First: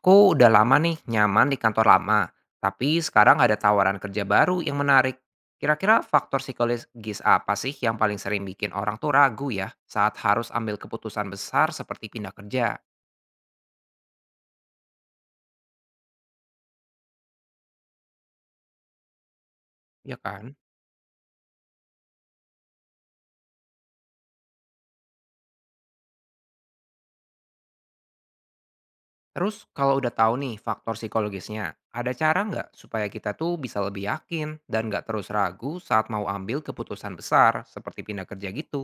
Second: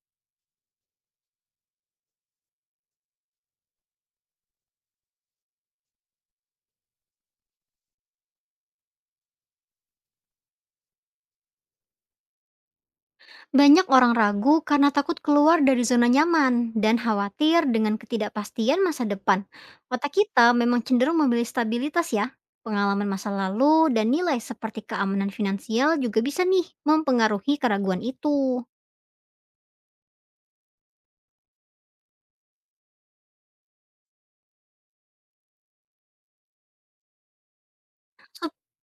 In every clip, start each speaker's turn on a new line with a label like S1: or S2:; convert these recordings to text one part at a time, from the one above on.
S1: Aku udah lama nih nyaman di kantor lama, tapi sekarang ada tawaran kerja baru yang menarik. Kira-kira faktor psikologis apa sih yang paling sering bikin orang tuh ragu ya saat harus ambil keputusan besar seperti pindah kerja,
S2: Banyak orang ragu karena takut keluar dari zona nyaman dan khawatir dengan ketidakpastian masa depan. Otak
S1: ya
S2: kita
S1: kan?
S2: memang cenderung memilih stabilitas ya. Pengalaman masa lalu dan nilai seperti keamanan finansial juga bisa nih mempengaruhi keraguan itu.
S1: Terus kalau udah tahu nih faktor psikologisnya, ada cara nggak supaya kita tuh bisa lebih yakin dan nggak terus ragu saat mau ambil keputusan besar seperti pindah kerja
S2: Sup-
S1: gitu?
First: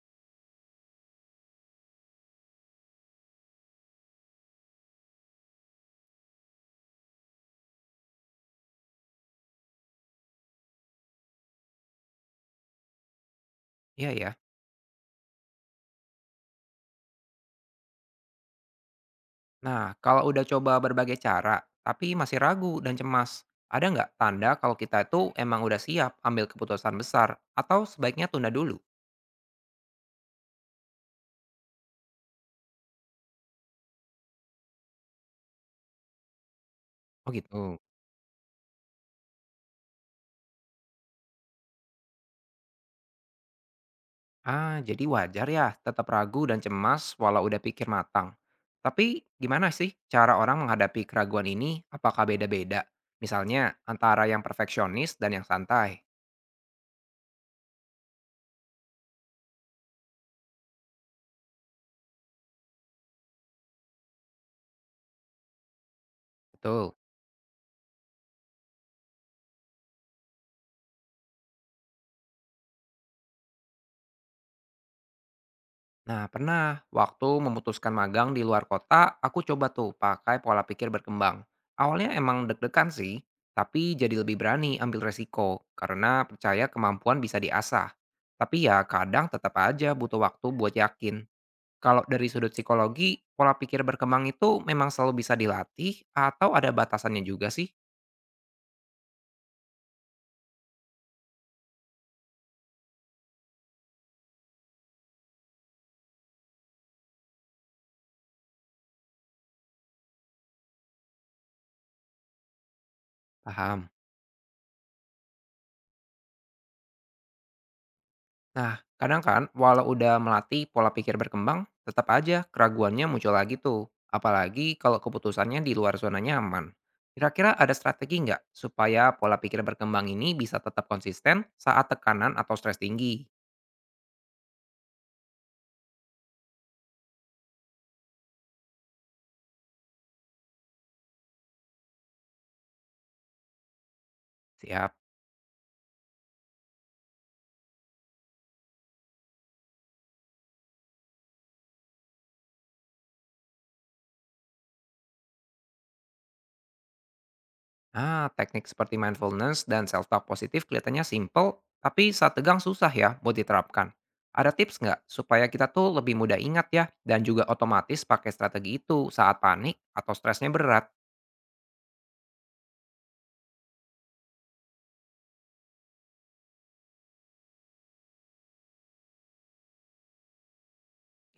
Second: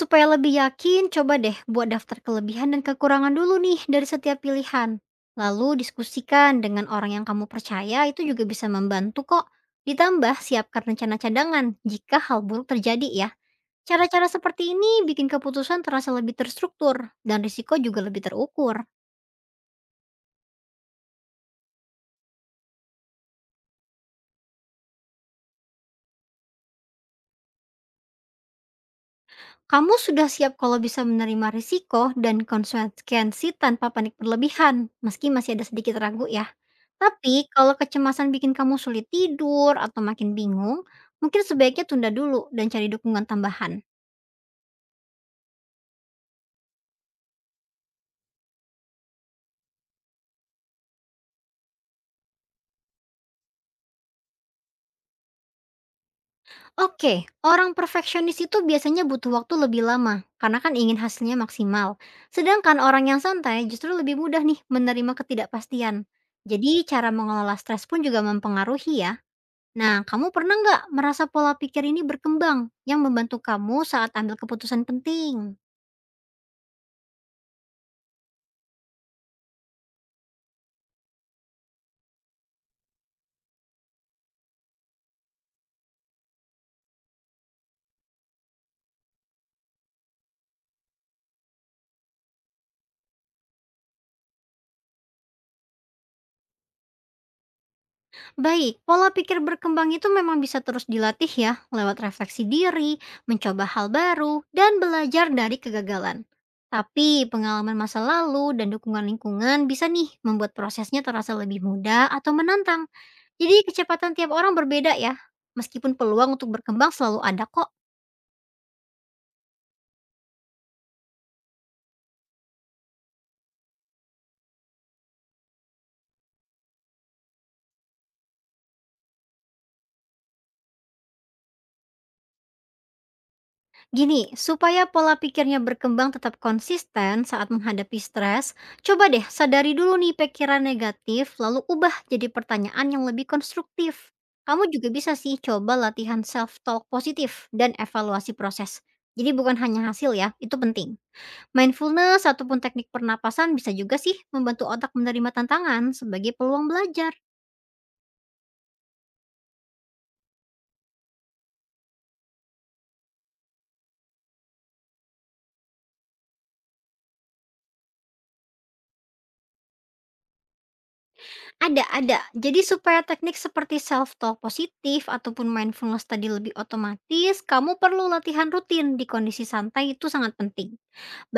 S2: Supaya lebih yakin, coba deh buat daftar kelebihan dan kekurangan dulu nih dari setiap pilihan. Lalu diskusikan dengan orang yang kamu percaya itu juga bisa membantu kok. Ditambah siapkan rencana cadangan jika hal buruk terjadi ya.
S1: Iya
S2: Cara-cara
S1: ya.
S2: seperti ini bikin keputusan terasa lebih terstruktur dan risiko juga lebih terukur.
S1: Nah, kalau udah coba berbagai cara, tapi masih ragu dan cemas, ada nggak tanda kalau kita itu emang udah siap ambil keputusan besar atau sebaiknya tunda dulu?
S2: Kamu sudah siap kalau bisa menerima risiko dan konsekuensi tanpa panik berlebihan, meski masih ada sedikit ragu ya.
S1: Oh
S2: Tapi kalau
S1: gitu.
S2: kecemasan bikin kamu sulit tidur atau makin bingung, mungkin sebaiknya tunda dulu dan cari dukungan tambahan.
S1: Ah, jadi wajar ya tetap ragu dan cemas walau udah pikir matang. Tapi gimana sih cara orang menghadapi keraguan ini? Apakah beda-beda? Misalnya antara yang perfeksionis dan yang santai.
S2: Oke, orang perfeksionis itu biasanya butuh waktu lebih lama, karena kan ingin hasilnya maksimal. Sedangkan orang yang santai justru lebih mudah nih menerima ketidakpastian. Jadi
S1: Betul.
S2: cara mengelola stres pun juga mempengaruhi ya. Nah, kamu pernah nggak merasa pola pikir ini berkembang yang membantu kamu saat ambil keputusan penting?
S1: Nah, pernah waktu memutuskan magang di luar kota, aku coba tuh pakai pola pikir berkembang. Awalnya emang deg-degan sih, tapi jadi lebih berani ambil resiko karena percaya kemampuan bisa diasah. Tapi ya kadang tetap aja butuh waktu buat yakin. Kalau dari sudut psikologi, pola pikir berkembang itu memang selalu bisa dilatih atau ada batasannya juga sih?
S2: Baik, pola pikir berkembang itu memang bisa terus dilatih ya, lewat refleksi diri, mencoba hal baru, dan belajar dari kegagalan. Tapi pengalaman masa lalu dan dukungan lingkungan bisa nih membuat prosesnya terasa lebih mudah atau menantang. Jadi
S1: Paham.
S2: kecepatan tiap orang berbeda ya, meskipun peluang untuk berkembang selalu ada kok.
S1: Nah, kadang kan walau udah melatih pola pikir berkembang, tetap aja keraguannya muncul lagi tuh. Apalagi kalau keputusannya di luar zona nyaman. Kira-kira ada strategi nggak supaya pola pikir berkembang ini bisa tetap konsisten saat tekanan atau stres tinggi?
S2: Gini, supaya pola pikirnya berkembang tetap konsisten saat menghadapi stres, coba deh sadari dulu nih pikiran negatif, lalu ubah jadi pertanyaan yang lebih konstruktif. Kamu juga
S1: Siap.
S2: bisa sih coba latihan self-talk positif dan evaluasi proses. Jadi bukan hanya hasil ya, itu penting. Mindfulness ataupun teknik pernapasan bisa juga sih membantu otak menerima tantangan sebagai peluang belajar.
S1: Ah, teknik seperti mindfulness dan self-talk positif kelihatannya simple, tapi saat tegang susah ya buat diterapkan. Ada tips nggak supaya kita tuh lebih mudah ingat ya dan juga otomatis pakai strategi itu saat panik atau stresnya berat?
S2: Ada ada. Jadi supaya teknik seperti self talk positif ataupun mindfulness tadi lebih otomatis, kamu perlu latihan rutin di kondisi santai itu sangat penting.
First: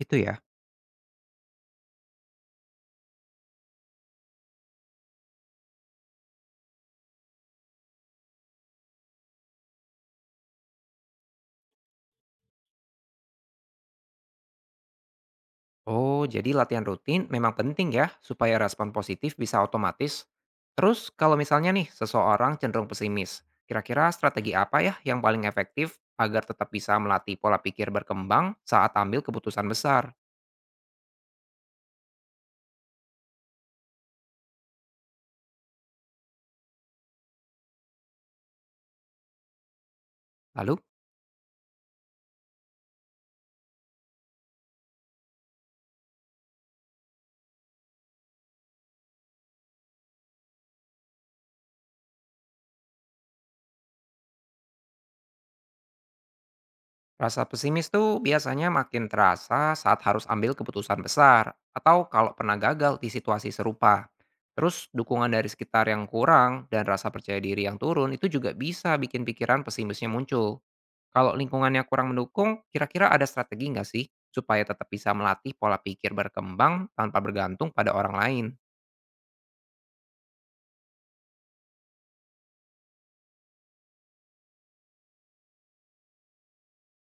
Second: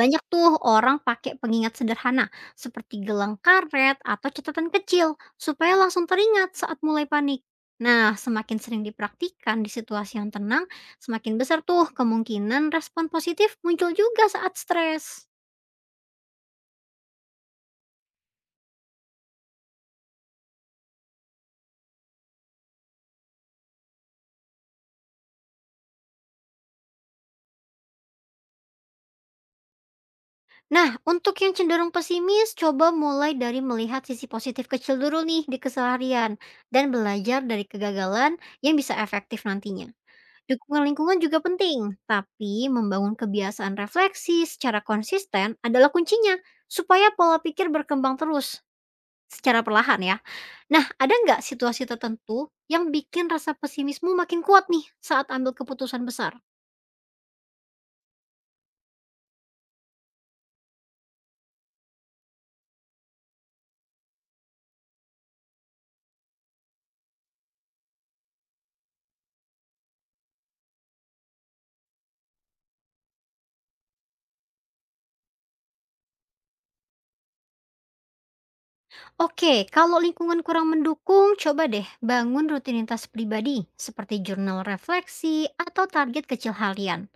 S1: Itu ya.
S2: tuh orang pakai pengingat sederhana seperti gelang karet atau catatan kecil supaya langsung teringat saat mulai panik. Nah, semakin sering dipraktikkan di situasi yang tenang, semakin besar tuh kemungkinan respon positif muncul juga saat stres.
S1: Oh, jadi latihan rutin memang penting ya supaya respon positif bisa otomatis. Terus kalau misalnya nih seseorang cenderung pesimis, kira-kira strategi apa ya yang paling efektif agar tetap bisa melatih pola pikir berkembang saat ambil keputusan besar?
S2: Nah, untuk yang cenderung pesimis, coba mulai dari melihat sisi positif kecil dulu nih di keseharian dan belajar dari kegagalan yang bisa efektif nantinya.
S1: Lalu,
S2: Dukungan lingkungan juga penting, tapi membangun kebiasaan refleksi secara konsisten adalah kuncinya supaya pola pikir berkembang terus secara perlahan ya. Nah, ada nggak situasi tertentu yang bikin rasa pesimismu makin kuat nih saat ambil keputusan besar?
S1: rasa pesimis tuh biasanya makin terasa saat harus ambil keputusan besar atau kalau pernah gagal di situasi serupa. Terus dukungan dari sekitar yang kurang dan rasa percaya diri yang turun itu juga bisa bikin pikiran pesimisnya muncul. Kalau lingkungannya kurang mendukung, kira-kira ada strategi nggak sih supaya tetap bisa melatih pola pikir berkembang tanpa bergantung pada orang lain?
S2: Oke, kalau lingkungan kurang mendukung, coba deh bangun rutinitas pribadi seperti jurnal refleksi atau target kecil harian.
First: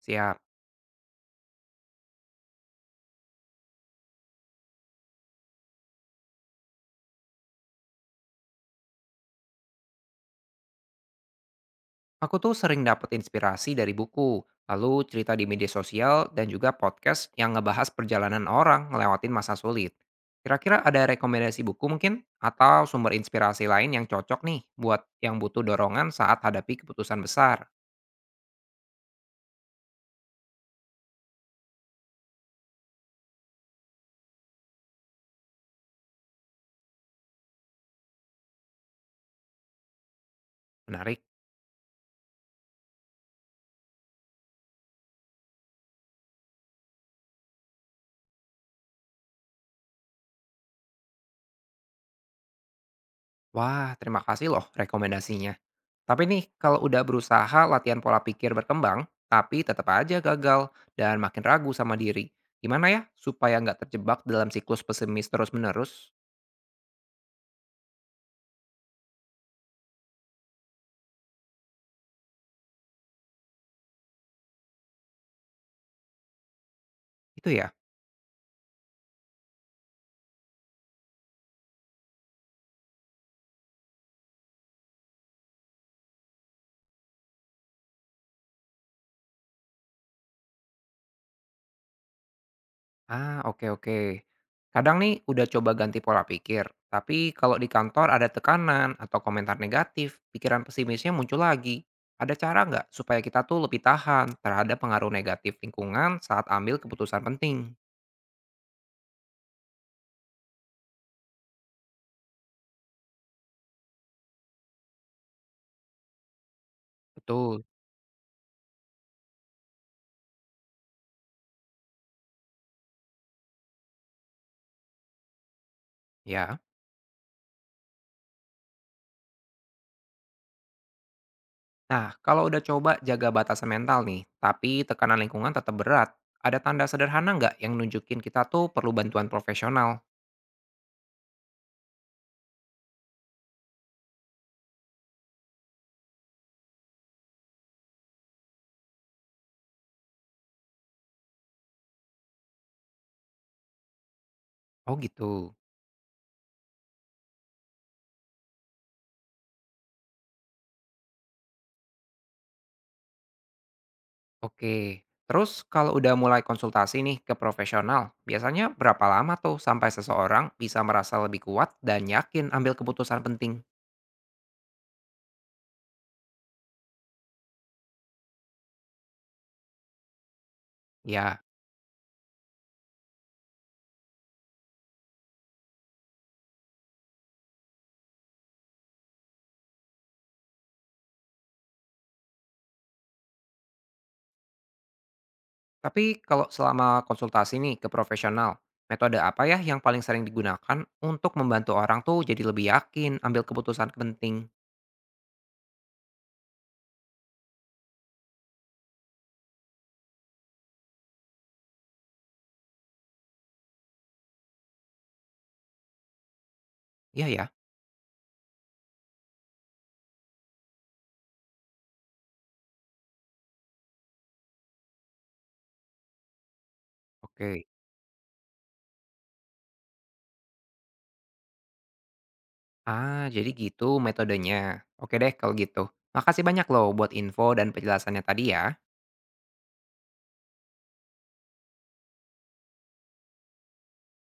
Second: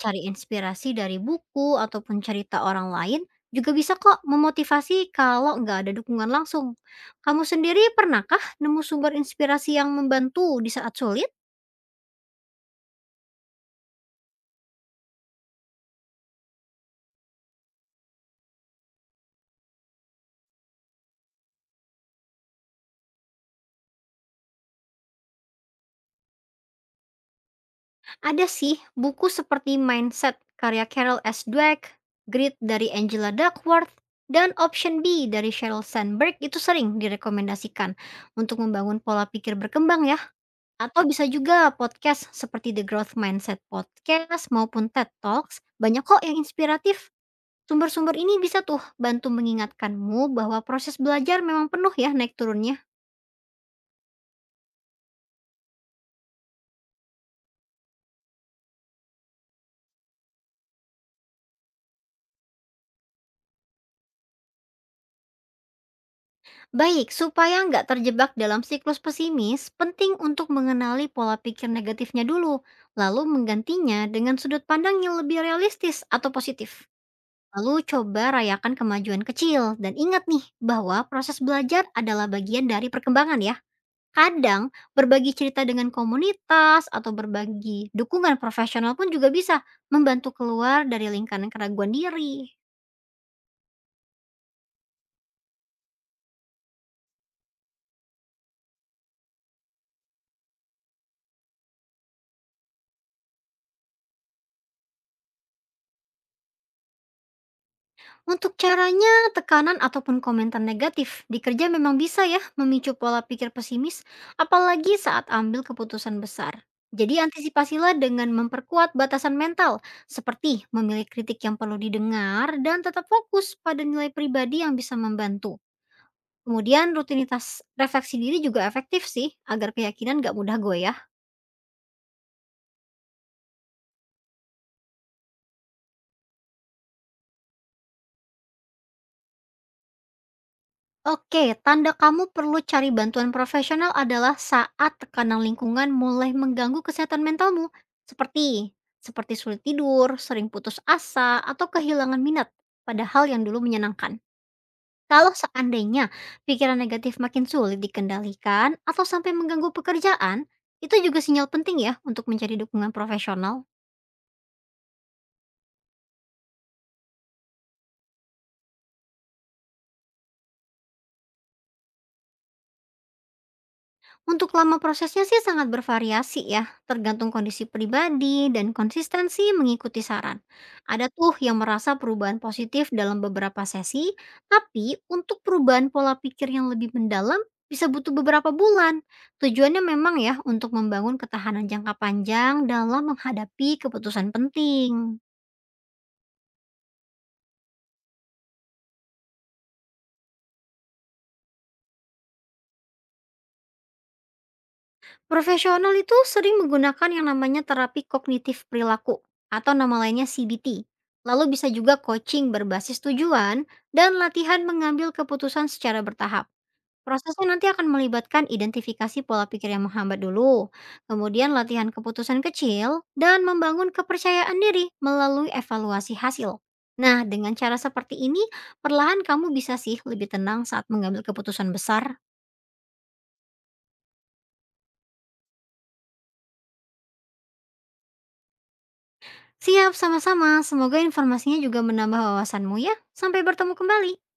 S2: Cari
S1: Siap.
S2: inspirasi dari buku ataupun cerita orang lain juga bisa kok memotivasi kalau nggak ada dukungan langsung. Kamu sendiri pernahkah nemu sumber inspirasi yang membantu di saat sulit?
S1: Aku tuh sering dapet inspirasi dari buku, lalu cerita di media sosial dan juga podcast yang ngebahas perjalanan orang ngelewatin masa sulit. Kira-kira ada rekomendasi buku mungkin atau sumber inspirasi lain yang cocok nih buat yang butuh dorongan saat hadapi keputusan besar?
S2: Ada sih buku seperti Mindset karya Carol S. Dweck, Grit dari Angela Duckworth, dan Option B dari Sheryl Sandberg itu sering direkomendasikan untuk membangun pola pikir berkembang ya. Atau
S1: Menarik.
S2: bisa juga podcast seperti The Growth Mindset Podcast maupun TED Talks, banyak kok yang inspiratif. Sumber-sumber ini bisa tuh bantu mengingatkanmu bahwa proses belajar memang penuh ya naik turunnya.
S1: Wah, terima kasih loh rekomendasinya. Tapi nih, kalau udah berusaha latihan pola pikir berkembang, tapi tetap aja gagal dan makin ragu sama diri. Gimana ya supaya nggak terjebak dalam siklus pesimis terus-menerus?
S2: Baik, supaya nggak terjebak dalam siklus pesimis, penting untuk mengenali pola pikir negatifnya dulu, lalu menggantinya dengan sudut pandang yang lebih realistis atau positif.
S1: Itu ya?
S2: Lalu coba rayakan kemajuan kecil, dan ingat nih bahwa proses belajar adalah bagian dari perkembangan ya. Kadang berbagi cerita dengan komunitas atau berbagi dukungan profesional pun juga bisa membantu keluar dari lingkaran keraguan diri.
S1: Ah, oke oke. Kadang nih udah coba ganti pola pikir, tapi kalau di kantor ada tekanan atau komentar negatif, pikiran pesimisnya muncul lagi. Ada cara nggak supaya kita tuh lebih tahan terhadap pengaruh negatif lingkungan saat ambil keputusan penting?
S2: Untuk caranya, tekanan ataupun komentar negatif di kerja memang bisa ya memicu pola pikir pesimis, apalagi saat ambil keputusan besar. Jadi
S1: Betul,
S2: antisipasilah dengan memperkuat batasan mental, seperti memilih kritik yang perlu didengar dan tetap fokus pada nilai pribadi yang bisa membantu.
S1: ya.
S2: Kemudian rutinitas refleksi diri juga efektif sih, agar keyakinan gak mudah goyah.
S1: Nah, kalau udah coba jaga batasan mental nih, tapi tekanan lingkungan tetap berat, ada tanda sederhana nggak yang nunjukin kita tuh perlu bantuan profesional?
S2: Oke, tanda kamu perlu cari bantuan profesional adalah saat tekanan lingkungan mulai mengganggu kesehatan mentalmu, seperti seperti sulit tidur, sering putus asa, atau kehilangan minat pada hal yang dulu menyenangkan.
S1: Oh
S2: Kalau
S1: gitu.
S2: seandainya pikiran negatif makin sulit dikendalikan atau sampai mengganggu pekerjaan, itu juga sinyal penting ya untuk mencari dukungan profesional.
S1: Oke. Terus kalau udah mulai konsultasi nih ke profesional, biasanya berapa lama tuh sampai seseorang bisa merasa lebih kuat dan yakin ambil keputusan penting?
S2: Untuk lama prosesnya sih sangat bervariasi ya, tergantung kondisi pribadi dan konsistensi mengikuti saran. Ada tuh
S1: Ya,
S2: yang merasa perubahan positif dalam beberapa sesi, tapi untuk perubahan pola pikir yang lebih mendalam bisa butuh beberapa bulan. Tujuannya memang ya untuk membangun ketahanan jangka panjang dalam menghadapi keputusan penting.
S1: tapi kalau selama konsultasi nih ke profesional, metode apa ya yang paling sering digunakan untuk membantu orang tuh jadi lebih yakin ambil keputusan penting?
S2: Profesional itu sering menggunakan yang namanya terapi kognitif perilaku atau nama lainnya CBT. Lalu bisa juga coaching berbasis tujuan dan latihan mengambil keputusan secara bertahap.
S1: Iya ya,
S2: Prosesnya nanti akan melibatkan identifikasi pola pikir yang menghambat dulu, kemudian latihan keputusan kecil, dan membangun kepercayaan diri melalui evaluasi hasil. Nah, dengan
S1: oke.
S2: cara seperti ini, perlahan kamu bisa sih lebih tenang saat mengambil keputusan besar.
S1: Ah, jadi gitu metodenya. Oke deh kalau gitu. Makasih banyak loh buat info dan penjelasannya tadi ya.
S2: Siap, sama-sama. Semoga informasinya juga menambah wawasanmu ya. Sampai bertemu kembali.